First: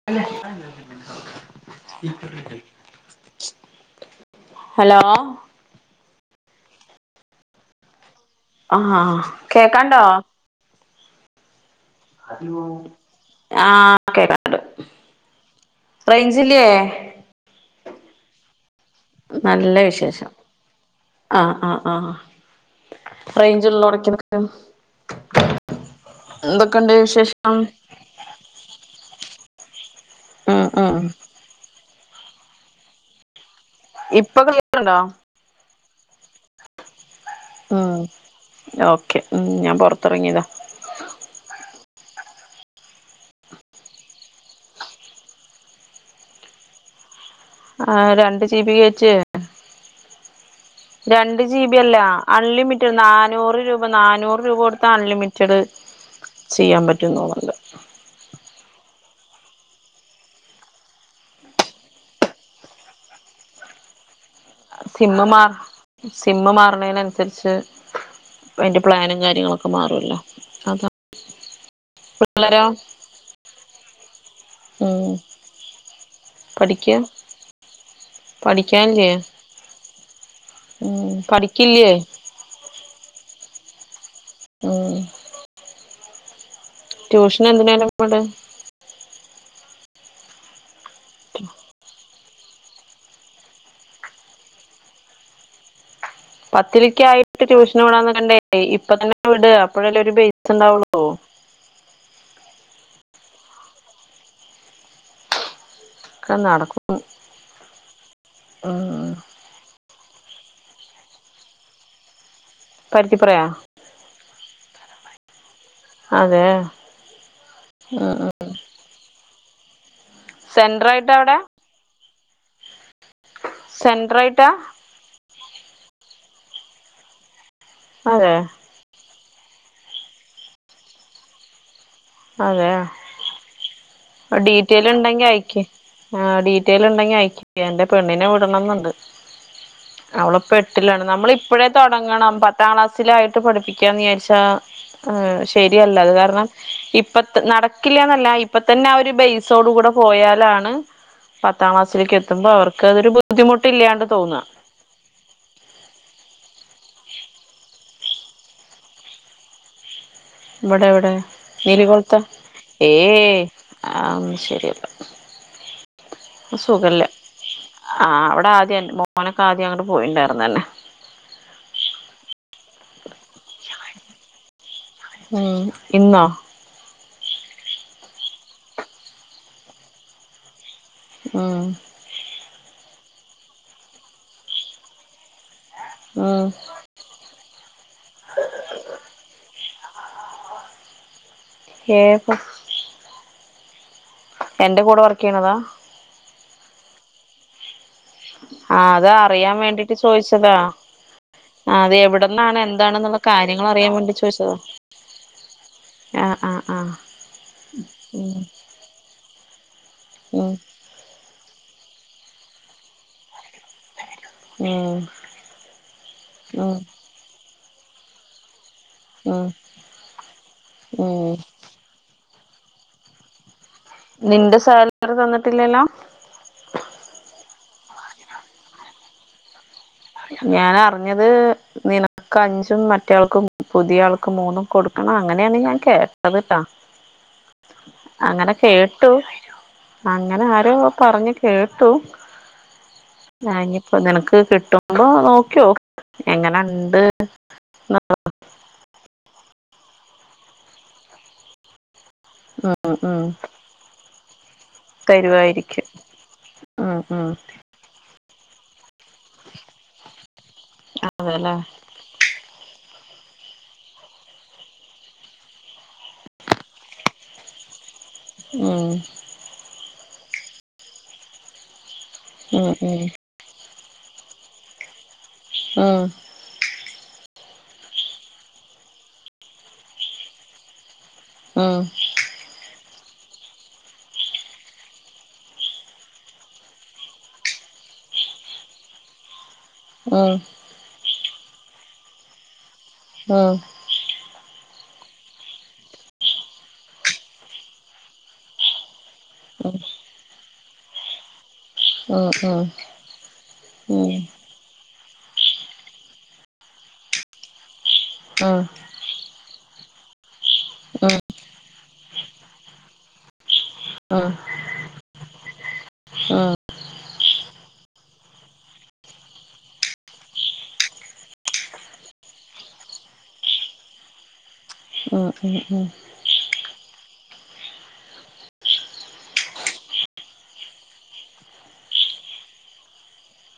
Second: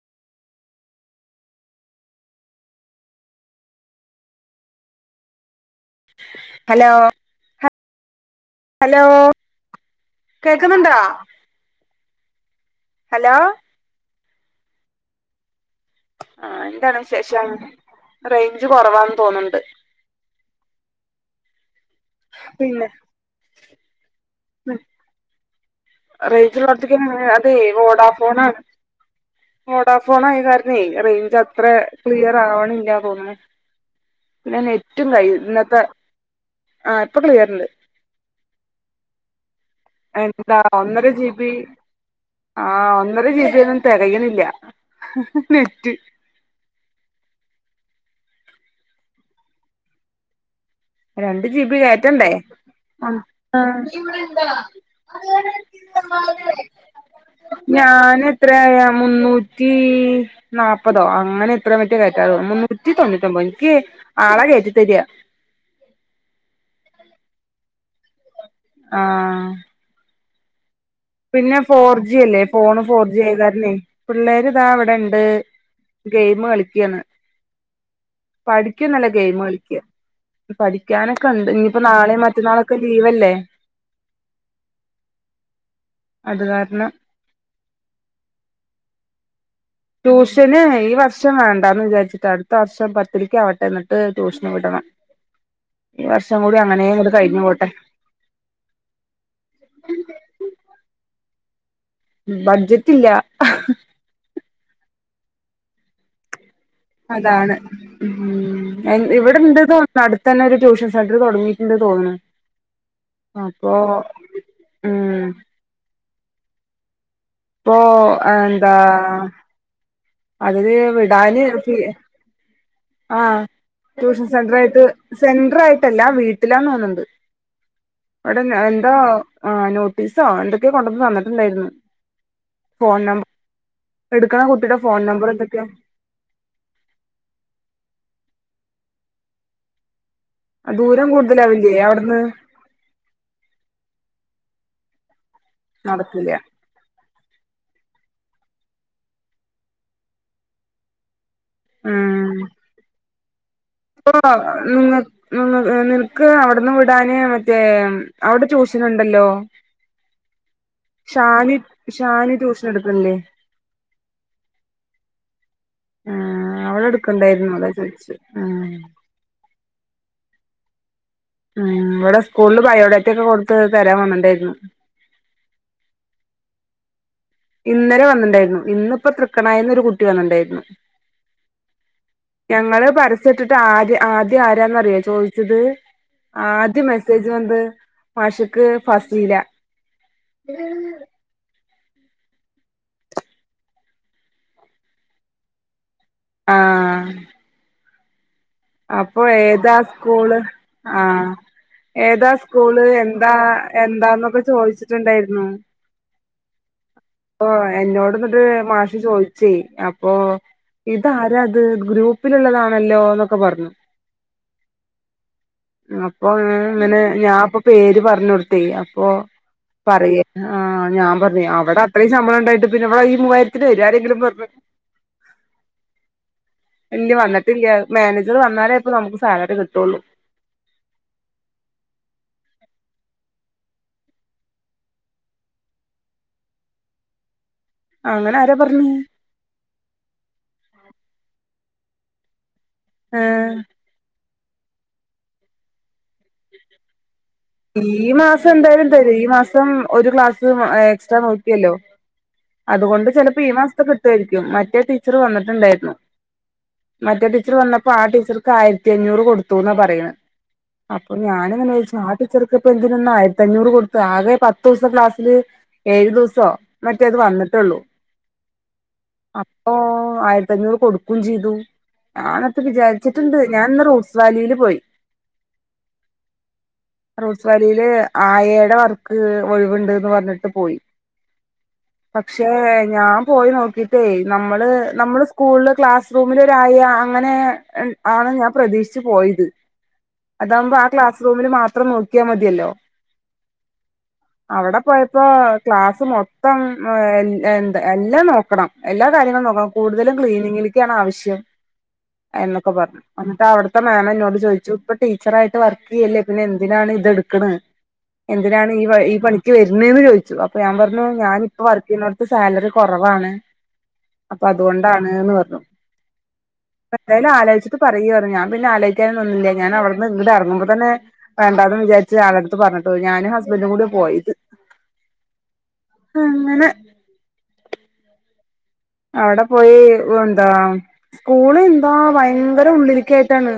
[unintelligible] Hello hello ആഹ് കേക്കാണ്ടോ? കേക്ക്ന്നുണ്ടോ? ഹലോ ഹലോ ആഹ് കേക്കാണ്ട് റെയ്ഞ്ചില്ലേ? ശേഷം റെയ്ഞ്ച് കൊറവാന്ന് നല്ല വിശേഷം ആഹ് ആഹ് ആഹ് പിന്നെ റെയ്ഞ്ചിള്ളോടക്ക് നിക്ക് റെയിഞ്ചിള്ളോടത്തെക്ക് [unintelligible] അതെ വോഡാഫോൺ ആണ് വോഡാഫോൺ ആയ ഉം കാരണേ ഉം റെയ്ഞ്ചത്രേ ക്ലിയർ ആവണില്ല തോന്നണു ഇപ്പൊ പിന്നെ ക്ലിയറുണ്ടോ നെറ്റും കയ്ഞ്ഞ് ഇന്നത്തെ ആഹ് ഇപ്പ ക്ലിയറ്ണ്ട് ആഹ് ഓക്കെ ഉം ഞാൻ പൊറ എന്താ ഒന്നര ജീബി ആഹ് ഒന്നര ജീബിയൊന്നും തെകയ്ണില്ല നെറ്റ് ആഹ് രണ്ട് ജീബി കേറ്റ് രണ്ട് ജി ബി അല്ല കേറ്റണ്ടേ അൺലിമിറ്റഡ് ആ നാനൂറ് രൂപ നാനൂറ് രൂപ ആഹ് കൊടുത്ത അൺലിമിറ്റഡ് ചെയ്യാൻ പറ്റും തോന്നുന്നുണ്ട് ഞാനെത്രയായാ മുന്നൂറ്റീ നാപ്പതോ അങ്ങനെ എത്രയോ മറ്റോ കേറ്റാ തോ മുന്നൂറ്റി തൊണ്ണൂറ്റൊമ്പൊ ഇൻക്കി ആഹ് സിമ്മ് മാർ സിമ്മ് മാറണേനൻസരിച്ച് അയിൻ്റെ ആ പ്ലാനും കാര്യങ്ങളൊക്കെ മാറുവല്ലോ അതാ പിന്നെ ഫോർജി അല്ലേ പിള്ളേരോ ഫോണ് ഫോർജിയായ കാരണേ പിള്ളേര് ഇതാ ഉം ഇവടെണ്ട് ഗെയിം പഠിക്ക കളിക്ക്യാണ് പഠിക്കൊന്നല്ല പഠിക്കാനില്ലേ ഗെയിം കളിക്ക്യാ ഉം പഠിക്ക്യാനൊക്കെ ഇണ്ട് ഇന്നിപ്പം പഠിക്കില്ലേ നാളീം മറ്റന്നാളൊക്കെ ലീവല്ലേ ഉം അത് കാര്ണം ട്യൂഷന് എന്തിനേലും വിട് ട്യൂഷന് ഈ വർഷം വേണ്ടാന്ന് വിചാരിച്ചിട്ടാ അട്‌ത്ത വർഷം പത്തിലിക്ക് ആവട്ടെ ഇന്നട്ട് ട്യൂഷന് വിടണം ഈ വർഷ് പത്തില്ക്ക് ആയിട്ട് ട്യൂഷൻ വിടാന്ന് കണ്ടേ ഇപ്പ തന്നെ വിട് അപ്പോഴെല്ലേ ഒരു ബെയ്സ് ണ്ടാവുള്ളൂ. ബഡ്ജറ്റ് ഇല്ല ക്ക നടക്കും അതാണ് ഉം ഇവിടെണ്ട്ത തടുത്തെന്നൊരു ട്യൂഷൻ സെന്ററ് തൊടങ്ങീട്ട്ണ്ട് തോന്നണ്. പരുത്തിപ്പറയാ അപ്പൊ ഉം അതെയോ പ്പൊ എന്താ അതില് സെന്റർ ആയിട്ടാ അവിടെ വിടാന് ക് ആഹ്, സെന്റർ ട്യൂഷൻ ആയിട്ടാ സെന്റ്റായിട്ട് സെന്റർ ആയിട്ടല്ല വീട്ടിലാതോന്ന്ണ്ട്. അതെ വിടെ ന്തോ ആ നോട്ടീസോ എന്തൊക്ക്യോ കൊണ്ടന്ന് തന്നിട്ടുണ്ടായിരുന്നു. അതെയൊ ഫോൺ നമ്പർ അ എടുക്കണ കുട്ടിയുടെ ഡീറ്റെയിൽ ഫോൺ ണ്ടെങ്കി നമ്പർ അയക്ക് എന്തൊക്കെയാ ആഹ്, ഡീറ്റെയിൽ ണ്ടെങ്കി അയക്കിയാ. എന്റെ പെണ്ണിനെ വിടണന്ന്ണ്ട്. അവളപ് പ്പ എട്ടിലാണ് ദൂരം നമ്മളിപ്പഴേ കൂടുതലാവില്ലേ തൊ അവിടുന്ന് ടങ്ങണം. പത് ത്താം ക്ലാസ്സിലായിട്ട് പഠിപ്പിക്കാന്ന് വിചാരിച്ചാ, അഹ് ശരിയല്ല അത് നടക്കില്ല കാരണം ഇപ്പത് നടക്കില്ലന്നല്ല ഇപ്പ തന്നെ ആ ഒരു ബെയ്സോടെ കൂടെ പോയാലാണ് പത്താം ഉം ക്ലാസിലേക്കെത്തുമ്പോ അവർക്ക് അതൊരു ബുദ്ധിമുട്ടില്ലാണ്ട് ഇപ്പൊ തോന്ന നിങ്ങ നിങ്ങക് നിൻക്ക് അവട്‌ന്ന് വിടാന് മറ്റേ അവിടെ ട്യൂഷന്ണ്ടല്ലോ ഇവടെവിടെ നീലി കുൾത്ത ഷാനി ട്യൂഷൻ ഏ എടുക്കണില്ലേ ഏഹ് ആഹ് ന്നും ശരിയല്ല ആഹ് അ സുഖല്ല. അവളെടുക്കണ്ടായിരുന്നു അതാ ആ ചോദിച്ചെ അവിടെ ആഹ് ആദ്യം എന്റെ മോനൊക്കെ ആദ്യം അങ്ങട്ട് പോയിണ്ടായിരുന്നന്നെ ഉം ഇവടെ സ്കൂളില് ബയോഡാറ്റ ഒക്കെ കൊടുത്ത് തരാൻ വന്നിണ്ടായിരുന്നു ഉം, ഇന്നോ ഇന്നലെ വന്നിണ്ടായിരുന്നു ഇന്നിപ്പ തൃക്കണായിന്ന് ഒരു കുട്ടി വന്നിണ്ടായിരുന്നു. ആഹ് ഞങ്ങള് പരസ്യ ഇട്ടിട്ട് ആദ്യ ആദ്യം ആരാന്നറിയൊ ചോയി ച്ചത്. ഉം ആദ്യം മെസ്സേജ് വന്ന്ത് മാഷ്ക്ക് ഫസീല [unintelligible] ഏ ഫസ് എന്റെ കൂടെ വർക്ക് ചെയ്യണതാ? ആഹ് ആഹ് അത് അപ്പൊ അറിയാൻ ഏതാ വേണ്ടിട്ട് സ്കൂള്? ചോദിച്ചതാ ആഹ് ആഹ് അത് ഏതാ എവിടന്നാണ് സ്കൂള് എന്താണെന്നുള്ള എന്താ കാര്യങ്ങൾ അറിയാൻ വേണ്ടി എന്താന്നൊക്കെ ചോദിച്ചതാ ചോദിച്ചിട്ടുണ്ടായിരുന്നു. ആഹ് ആഹ് ആഹ് ഓ! ഉം എന്നോട്ന്നിട്ട് മാഷ് ചോയി ചെയ്, അപ്പോ ഉം ഇതാരാത് ഗ്രൂപ്പിലുള്ളതാണല്ലോന്ന് ക്കെ പറഞ്ഞു. അപ്പൊ ഞാൻ ഉം ഇങ്ങനെ ഞാൻ പ്പൊ പേര് പറഞ്ഞ് കൊടുത്തെ. അപ്പൊ ഉം ഉം പറയേ ആ ഞാൻ ഉം പറഞ്ഞ് അവ്ടെ അത്രയും ശമ്പളംണ്ടായിട്ട് പിന്നെവിടെ ഈ മുവായിരത്തിന് വരോ ആരേ നിന്റെ സാലറി തന്നിട്ടില്ലല്ലോ? ഇല്ല വന്നിട്ടില്ല മാനേജർ വന്നാലേ ഇപ്പൊ നമ്മക്ക് സാലറി കിട്ടുള്ളൂ. ഞാൻ അറിഞ്ഞത് നിനക്ക് അഞ്ചും മറ്റയാൾക്ക് പുതിയാൾക്ക് മൂന്നും കൊടുക്കണം അങ്ങനെയാണ് ഞാൻ കേട്ടത് ട്ടാ അങ്ങനെ ആരാ പറഞ്ഞ് കേട്ടു. അങ്ങനെ ആരോ പറഞ്ഞ് കേട്ടു. ഏ ഞാൻ ഇഞ്ഞ്പ്പോ നിനക്ക് ക്ക്-കിട്ടുമ്പോ നോക്കിയോക്ക് എങ്ങനെ ഇണ്ട്ന്ന് ച്ച് എന്തായാലും തരും, ഈ മാസം ഒരു ക്ലാസ് എക്സ്ട്രാ നോക്കിയല്ലോ. ഉം അതുകൊണ്ട് ഉം ചെലപ്പോ ഈ മാസത്തെ കിട്ടുവായിരിക്കും. മറ്റേ ടീച്ചർ തരുവായിരിക്കും വന്നിട്ടുണ്ടായിരുന്നു. ഉം ഉം മറ്റേ ടീച്ചർ വന്നപ്പോ ആ ടീച്ചർക്ക് ആയിരത്തി അഞ്ഞൂറ് കൊടുത്തുന്ന പറയ്ണെ. [unintelligible] അപ്പൊ ഉം ഞാനിങ്ങനെ ചോദിച്ചു. ആ ടീച്ചർക്ക് ഇപ്പൊ എന്തിനാ ആയിരത്തി അഞ്ഞൂറ് കൊടുത്തെ ആകെ പത്ത് ദിവസം ക്ലാസ്സില് ഏഴു ദിവസോ മറ്റേ അത് വന്നിട്ടുള്ളൂ. ഉം അപ്പൊ ആയിരത്തി അഞ്ഞൂറ് കൊടുക്കും ചെയ്തു ഞാനത് ഉം ഉം ഉം ഉം ഉം ഉം ഉം ഉം ഉം ഉം വിചാരിച്ചിട്ടുണ്ട് ഞാൻ ഇന്ന് റോഡ് വാലില് പോയി ഉം റോസ് വാലിയില് ആയേടെ വർക്ക് ഒഴിവുണ്ട്ന്ന് പറഞ്ഞിട്ട് പോയി മ് പക്ഷേ ഞാൻ പോയി നോക്കീട്ടേ നമ്മള് നമ്മള് സ്കൂളില് ക്ലാസ് റൂമിലൊര് ആയ അങ്ങനെ ആണ് ഞാൻ പ്രതീക്ഷിച്ച് പോയത് അതാമ്പോ ആ ക്ലാസ്റൂമില് മാത്രം നോക്കിയാ മതിയല്ലോ ആഹ് അവിടെ പോയപ്പോ ക്ലാസ്സ് മൊത്തം എന്താ എല്ലാം നോക്കണം എല്ലാ കാര്യങ്ങളും നോക്കണം കൂടുതലും ക്ലീനിങ്ങില്ക്ക്യാണ് ആവിശ്യം എന്നൊക്കെ പറഞ്ഞു എന്നിട്ട് അവിടുത്തെ മാം ഇന്നോട് ചോദി ഇപ്പം ടീച്ചറായിട്ട് വർക്ക് ചെയ്യല്ലേ പിന്നെ എന്തിനാണ് ഇതെടുക്കണ് എന്തിനാണ് ഈ ഈ പണി ക്ക് വരുന്ന്ന്ന് ചോയിച്ചു അപ്പൊ ഞാൻ പറഞ്ഞു ഞാനിപ്പം വർക്ക് ചെയ്യുന്നോടത്ത് സാലറി കൊറവാണ് ഉം ഉം അപ്പൊ അത് അതുകൊണ്ടാണ്ന്ന് പറഞ്ഞു എന്തായാലും ആലോയിച്ചിട്ട് പറയൂന്ന് പറഞ്ഞു ഞാൻ പിന്നെ ആലോയിക്കാനൊന്നും നിന്ന്ല്ല ഞാൻ അവ്ടുന്ന് ഇങ്ങട് എറങ്ങുമ്പൊ തന്നെ വേണ്ടാന്ന് വിചാരിച്ച് ആളെടുത്ത് പറഞ്ഞിട്ട് പോയി ഞാനും ഹസ്ബൻഡും കൂടിയാ പോയത് ഉം ഉം ഉം അങ്ങനെ അവിടെ പോയി എന്താ സ്കൂള് എന്താ ഭയങ്കര ഉള്ളിലിക്കായിട്ടാണ്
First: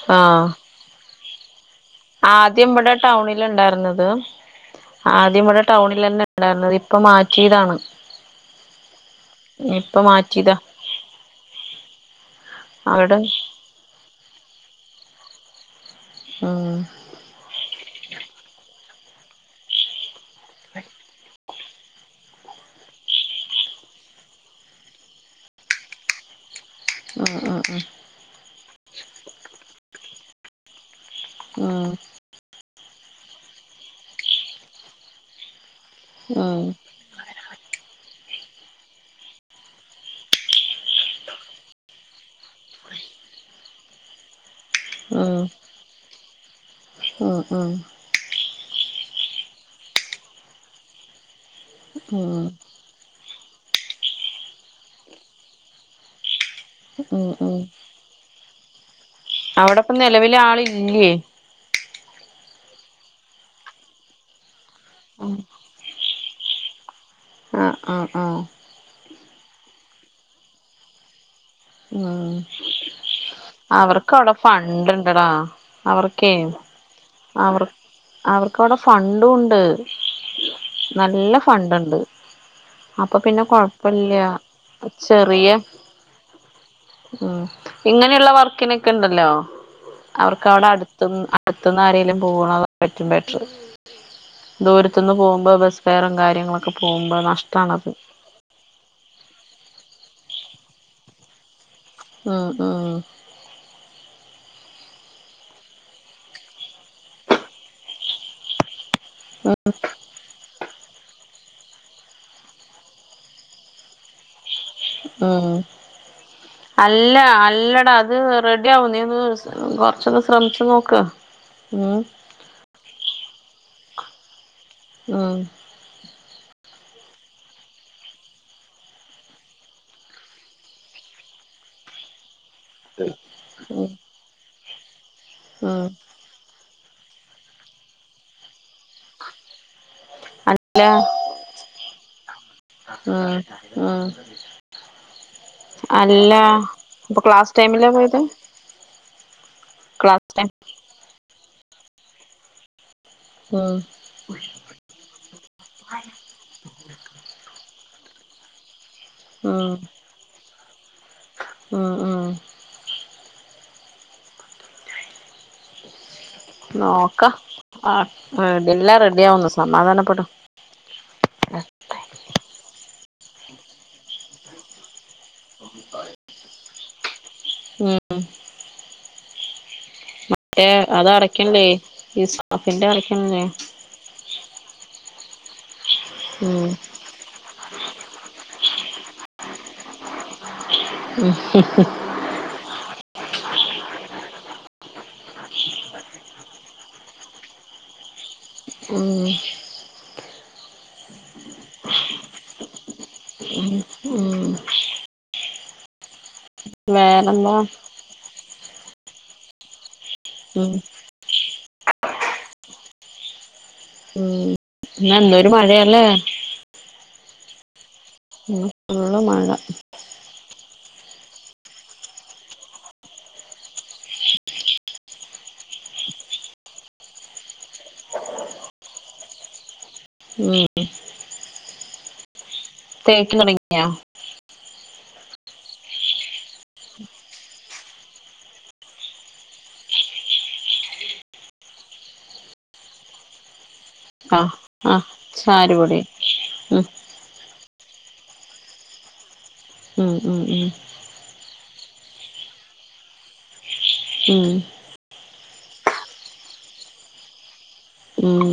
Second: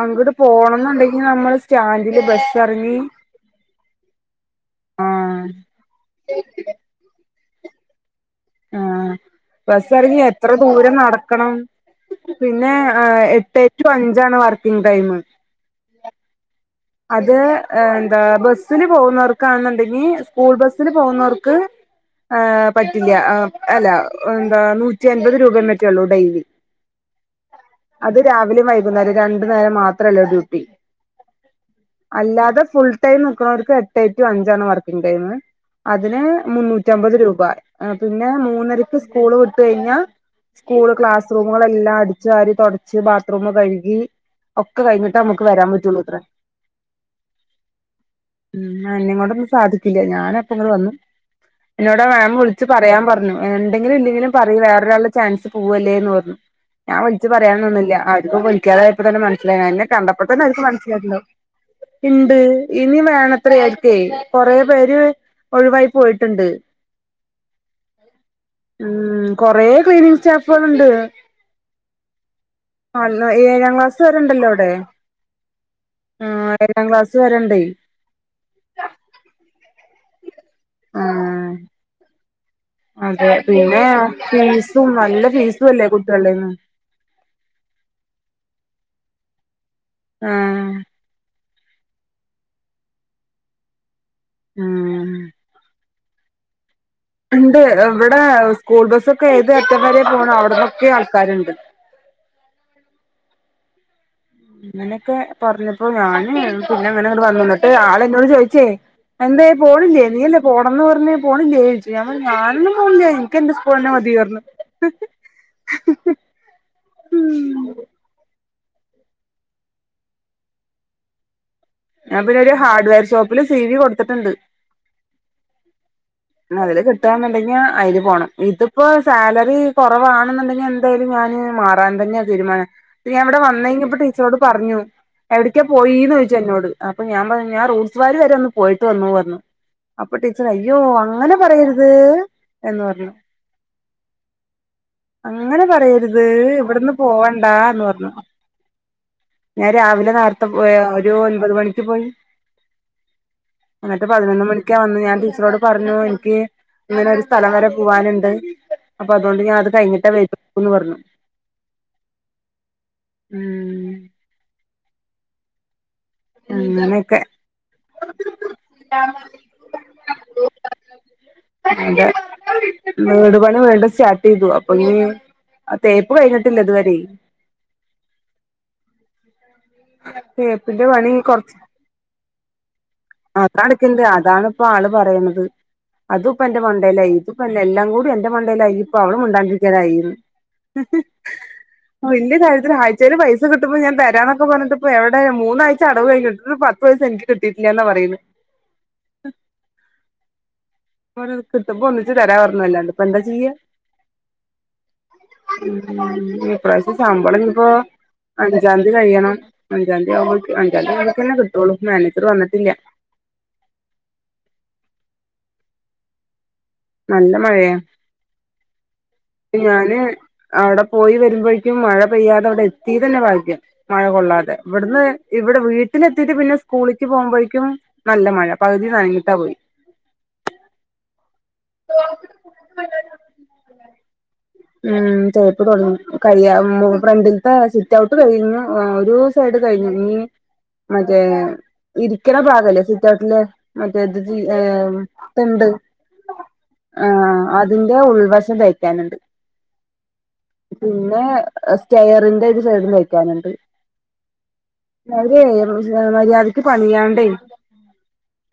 അങ്ങട്ട് ആഹ് പോണം എന്നുണ്ടെങ്കി നമ്മൾ ആദ്യം ഇവിടെ ടൗണിൽ ഉണ്ടായിരുന്നത് ആദ്യം ആഹ് ഇവിടെ ടൗണിൽ തന്നെ ഉണ്ടായിരുന്നത് ഇപ്പൊ മാറ്റീതാണ് ആഹ ബസ്സ് എറങ്ങി എത്ര മാറ്റിയതാ ദൂരം നടക്കണം പിന്നെ അവിടെ എട്ട് ടു അഞ്ചാണ് വർക്കിംഗ് ടൈം ആഹ് അത് എന്താ ബസില് പോകുന്നോർക്കാന്നുണ്ടെങ്കി സ്കൂൾ ബസില് പോകുന്നോർക്ക് ഏഹ് പറ്റില്ല അല്ല എന്താ നൂറ്റി അൻപത് രൂപയെ മറ്റേള്ളൂ ഡെയിലി ആഹ് ആഹ് ആഹ് അത് രാവിലും വൈകുന്നേരം രണ്ടു നേരം മാത്ര അല്ല ഡ്യൂട്ടി ഉം അല്ലാതെ ഫുൾ ടൈം നിക്ക്ണോർക്ക് എട്ട് ടു അഞ്ചാണ് വർക്കിംഗ് ടൈം അതിന് മുന്നൂറ്റി റ്റമ്പത് രൂപ പിന്നെ മൂന്നരക്ക് സ്കൂള് വിട്ട് കഴിഞ്ഞാ സ്കൂള് ക്ലാസ് റൂമുകള് എല്ലാം അടിച്ചുവാരി തൊടച്ച് ബാത്റൂം കഴുകി ഒക്കെ കഴിഞ്ഞിട്ടേ നമ്മക്ക് വരാൻ പറ്റുള്ളൂ ത്രേ ആഹ് ആഹ് ഉം എന്നേം കൊണ്ടൊന്നും സാധിക്കില്ല ഞാനപ്പ ഇങ്ങട് വന്നു എന്നോട് ആ മാം ഉം വിളിച്ച് പറയാൻ പറഞ്ഞു ഇണ്ടെങ്കിലും ഇല്ലെങ്കിലും പറയ് വേറൊരാള്ടെ ചാൻസ് പോവല്ലേന്ന് പറഞ്ഞു ഞാൻ ഉം വിളിച്ച് ഉം ഉം പറയാനൊന്നും നിന്നില്ല ആർക്കും വിളിക്കാതായപ്പോ തന്നെ മനസിലായി ഇന്നെ അവിടെപ്പം നിലവിൽ കണ്ടപ്പൊതന്നെ അവര്ക്ക് ആളില്ലേ മനസ്സിലായിട്ട്ണ്ടാവും ഇണ്ട് ഇനി വേണത്രേ ഓര്ക്കെ കൊറെ പേര് ഒഴിവായി പോയിട്ടുണ്ട് ആഹ ആഹ ആഹ ഉം കൊറേ ക്ലീനിങ് സ്റ്റാഫാള് ഇണ്ട് ആഹ ആഹ് ഏഴാം ക്ലാസ് വരെണ്ടല്ലോ അവിടെ എടാ അവർക്കേ ആഹ് ഏഴാം ക്ലാസ് വരെണ്ടേ അവർ അവർക്കവിടെ ഫണ്ടും ഇണ്ട് നല്ല ആഹ് ഫണ്ട് ഉണ്ട് അപ്പൊ അതെ പിന്നെ കൊഴപ്പില്ല ഫീസും നല്ല ചെറിയ ഫീസും അല്ലേ കുട്ടികളുടെന്ന് ഉം ഇങ്ങനെയുള്ള വർക്കിനൊക്കെ ണ്ടല്ലോ അവർക്കവിടെ ആഹ് അടു അടുത്തന്നാരങ്കലും പോകണ പറ്റും ബെറ്റർന്ത ഉം അത്തുന്ന് പോകുമ്പോ ബസ് ഫെയറ കാര്ങ്ങളൊക്കെ പോകുമോ നഷ്ട ത് എവടെ സ്കൂൾ ബസ്സ ഒക്കെ ഏത് അറ്റം വരെ പോണോ അവിടന്നൊക്കെ ആൾക്കാരുണ്ട് ആഹ് ആഹ് അങ്ങനെയൊക്കെ പറഞ്ഞപ്പോ ഞാന് പിന്നെ അങ്ങനെ ഇങ്ങട് വന്നന്നിട്ട് ആള എന്നോട് ചോയിച്ചേ എന്തേ പോണില്ലേ നീല്ല പോണംന്ന് പറഞ്ഞഞ് പോണില്ലേച് ഞ പഞ്ഞ ഞാനൊന്നും പോണില്ല എനക്ക് എൻന്റെ സ്കൂൾ തെ മതിയറഞ് ആഹ് അല്ല അല്ലട അത് റെഡി ആവും നീന്ന് കൊറച്ചൊന്ന് ശ്രമിച്ചു നോക്ക ഉമ് ഞാൻ പിന്നെ ഒരു ഹാർട് വെയർ ഷോപ്പില് സി വി കൊടുത്തിട്ടുണ്ട് ആഹ് അതില് കിട്ടുകന്നുണ്ടെങ്കി അതില് പോണം ഇതിപ്പോ സാലറി കുറവാണെന്നുണ്ടെങ്കിൽ എ എന്തായാലും ഞാന് മാറാൻ തന്നെയാ തീരുമാനം ഞാൻ ഇവിടെ വന്നെങ്ക ഉം ഇപ്പോ ടീച്ചറോട് പറഞ്ഞു എവിടക്കാ ഉം പോയിന്ന് ചോദിച്ചു എന്നോട് അപ്പൊ ഞാൻ പറ ഞാൻ റൂട്സ് വാരി വരെ ഒന്ന് പോയിട്ട് വന്നു പറഞ്ഞു അപ്പൊ ടീച്ചർ അയ്യോ അല്ല അനെ അങ്ങനെ പറയരുത് എന്ന് പറഞ്ഞു ആഹ് അങ്ങനെ പറയരുത് ഇവടന്ന് അപ്പൊ ക്ലാസ് പോവണ്ടാ എന്ന് ടൈമിലാ പറഞ്ഞു പോയത് ഞാൻ രാവിലെ ക്ലാസ് നേരത്തെ ടൈം പോയ ഒരു ഒൻപത് മണിക്ക് പോയി ആഹ് ന്നട്ട് പതിനൊന്ന് മണിക്ക വന്നേ ഞാൻ ടീച്ചറോട് പറഞ്ഞു എനിക്ക് ഇങ്ങനെ ഒരു സ്ഥലം വരെ പോവാൻ ഇണ്ട്. അപ്പൊ അതുകൊണ്ട് ഞാന അത് കഴിഞ്ഞിട്ടേ വരുന്നു പറഞ്ഞു ഉമ് ഉമ് ഉം അങ്ങനെയൊക്കെ നോക്കാം ആഹ് ഇതല്ലാം റെഡിയ ആവൊന്ന് സമാധാനപ്പെട് എ അതെ വീടുപണി വിണ്ടും സ്റ്റാർട്ട് ചെയ്തു അപ്പ ഇനി തേപ്പ് കഴിഞ്ഞിട്ടില്ല ഇതുവരെ ഉം മറ്റേ തേപ്പിന്റെ അത് പണി കൊറച്ച് അടക്കണ്ടേ ഈ സാഫിന്റെ അടക്കണില്ലേ ഇണ്ട് അതാണിപ്പ ആള് പറയണത് അതും ഇപ്പ എന്റെ ഉം മണ്ടേല് ആയിന്ന് ഇപ്പന്നെ എല്ലാം കൂടി എന്റെ മണ്ടയിലായി ഇപ്പ അവള് മിണ്ടാണ്ട് ഇരിക്കൽ ആയിന്ന് ഉം ഹ് ഹ് ഹ് വല്യ കാര്യത്തില് ആഴ്ച്ചയില് പൈസ കിട്ടുമ്പോ ഞാൻ തരാന്ന ഇക്ക പറഞ്ഞിട്ടപ്പോ എവിടെ മൂന്നാഴ്ച അടവ് കഴിഞ്ഞ് ഇതുവരെ പത്ത് പയസ്സ എനിക്ക് കിട്ടില്ല എന്നാ പറയുന്നെ ഉം [inaudible] കിട്ടപ്പോ ഒന്നിച്ച് തരാ പറഞ്ഞ അല്ലാണ്ട് ഇപ്പ എന്താ ചെയ്യ ഉം ഉമ് ഈ പ്രാവശ്യത്തെ ശമ്പളം വേറെന്താ ഇിനിപ്പൊ അഞ്ചാംതീ കഴിയണം അഞ്ചാംതീ അവർക്ക് ഉം അഞ്ചാംതീ അവർക്ക് തന്നെ കിട്ടു ഒള്ളൂ മാനേജർ വന്നട്ടില്ല ഉം ഇന്ന് ഏതൊരു മഴ അല്ലേ നല്ല മഴയ ഇന്ന് ഫുള്ള് മഴ അവിടെ പോയി വരുമ്പോഴേക്കും മഴ പെയ്യാതെ അവിടെ എത്തി തന്നെ ഭാഗ്യം മഴ കൊള്ളാതെ ഇവിടുന്ന് ഇവിടെ വീട്ടിലെത്തിട്ട് പിന്നെ സ്കൂളിക്ക് പോകുമ്പോഴേക്കും നല്ല മഴ പകുതി നനഞ്ഞിട്ടാ പോയി ഉം ആ തേക്ക് തുടങ്ങിയാ ഉം തെപ്പ് തൊടങ്ങി [unintelligible] ഉം ഫ്രണ്ടിലത്തെ സിറ്റ് ഔട്ട് കഴിഞ്ഞ് [unintelligible] ഒരു [unintelligible] കഴഞ്ഞു [unintelligible] മറ്റേ ഇരിക്കണ ഭാഗല്ലേ സുറ്റൊട്ടില് മറ്റേ ആഹ് ആഹ് [unintelligible] തിണ്ട് ചാരുപൊടി ഉം ആ അതിന്റെ ഉൾവശം തേക്കാനുണ്ട്. ഉം ഉം ഉം പിന്നെ സ്റ്റെയറിന്റെ ഒരു സൈഡും തേക്കാൻ ണ്ട്. ഉം [unintelligible] മര്യാദക്ക് പണിയാണ്ടേ ഉം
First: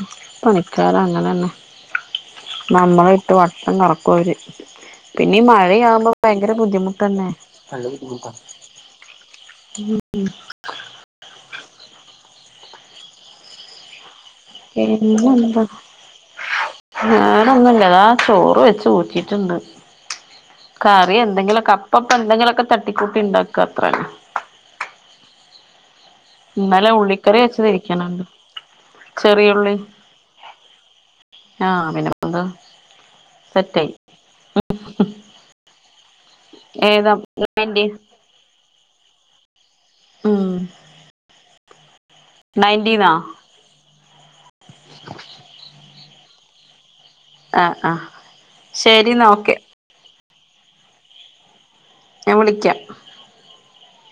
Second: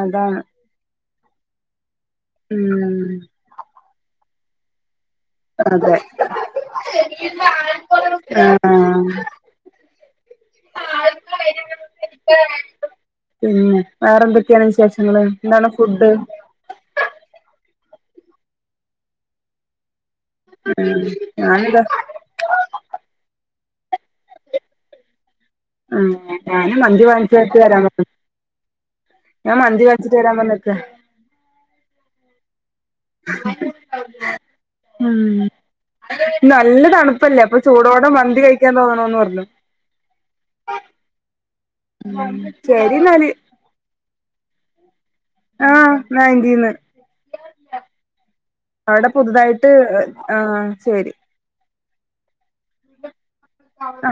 അതാണ് പണിക്കാർ അങ്ങനെ ന്നെ നമ്മളെ ഉം ഇട്ട് വട്ടം കറക്കും അവര്. പിന്നെ ഈ അതെ മഴയാവുമ്പോ ഭയങ്കര ബുദ്ധിമുട്ട് അല്ലേ ആ [unintelligible] ഉം വേറെന്തൊക്കെണ് വിശേഷങ്ങള് എന്താണ് ഫുഡ്‌. വേറെ ഒന്നുല്ല ദാ ചോർ വെച്ച ഊറ്റിട്ട് ണ്ട് ഉം കറി എന്തെങ്കിലും ഒക്കെ ഞാനിതാ അപ്പപ്പ എന്തെങ്കിലും ഒക്കെ തട്ടിക്കൂട്ടി ണ്ടാക്കാ അത്ര ന്നെ ഇന്നലെ [unintelligible] ഉള്ളിക്കറി വെച്ചത് ഇരിക്കണുണ്ട് [inaudible] ഞാൻ ചെറിയുള്ളി മന്തി വാങ്ങിച്ചിട്ട് വരാന്ന് [unintelligible] ആ പിന്നെപ്പന്താ [unintelligible] ഉം നല്ല ഏതാ തണുപ്പല്ലേ അപ്പൊ നയന്റി ചൂടോടെ മന്തി കഴിക്കാൻ തോന്നണു ന്ന് പറഞ്ഞു ആ ശരി ന്നാല് ആ [unintelligible] ആഹ് ആഹ് അവിടെ ശരിന്നാ ഓക്കെ പുതുതായിട്ട് ആ ശരി ഞാൻ വിളിക്കാ ആ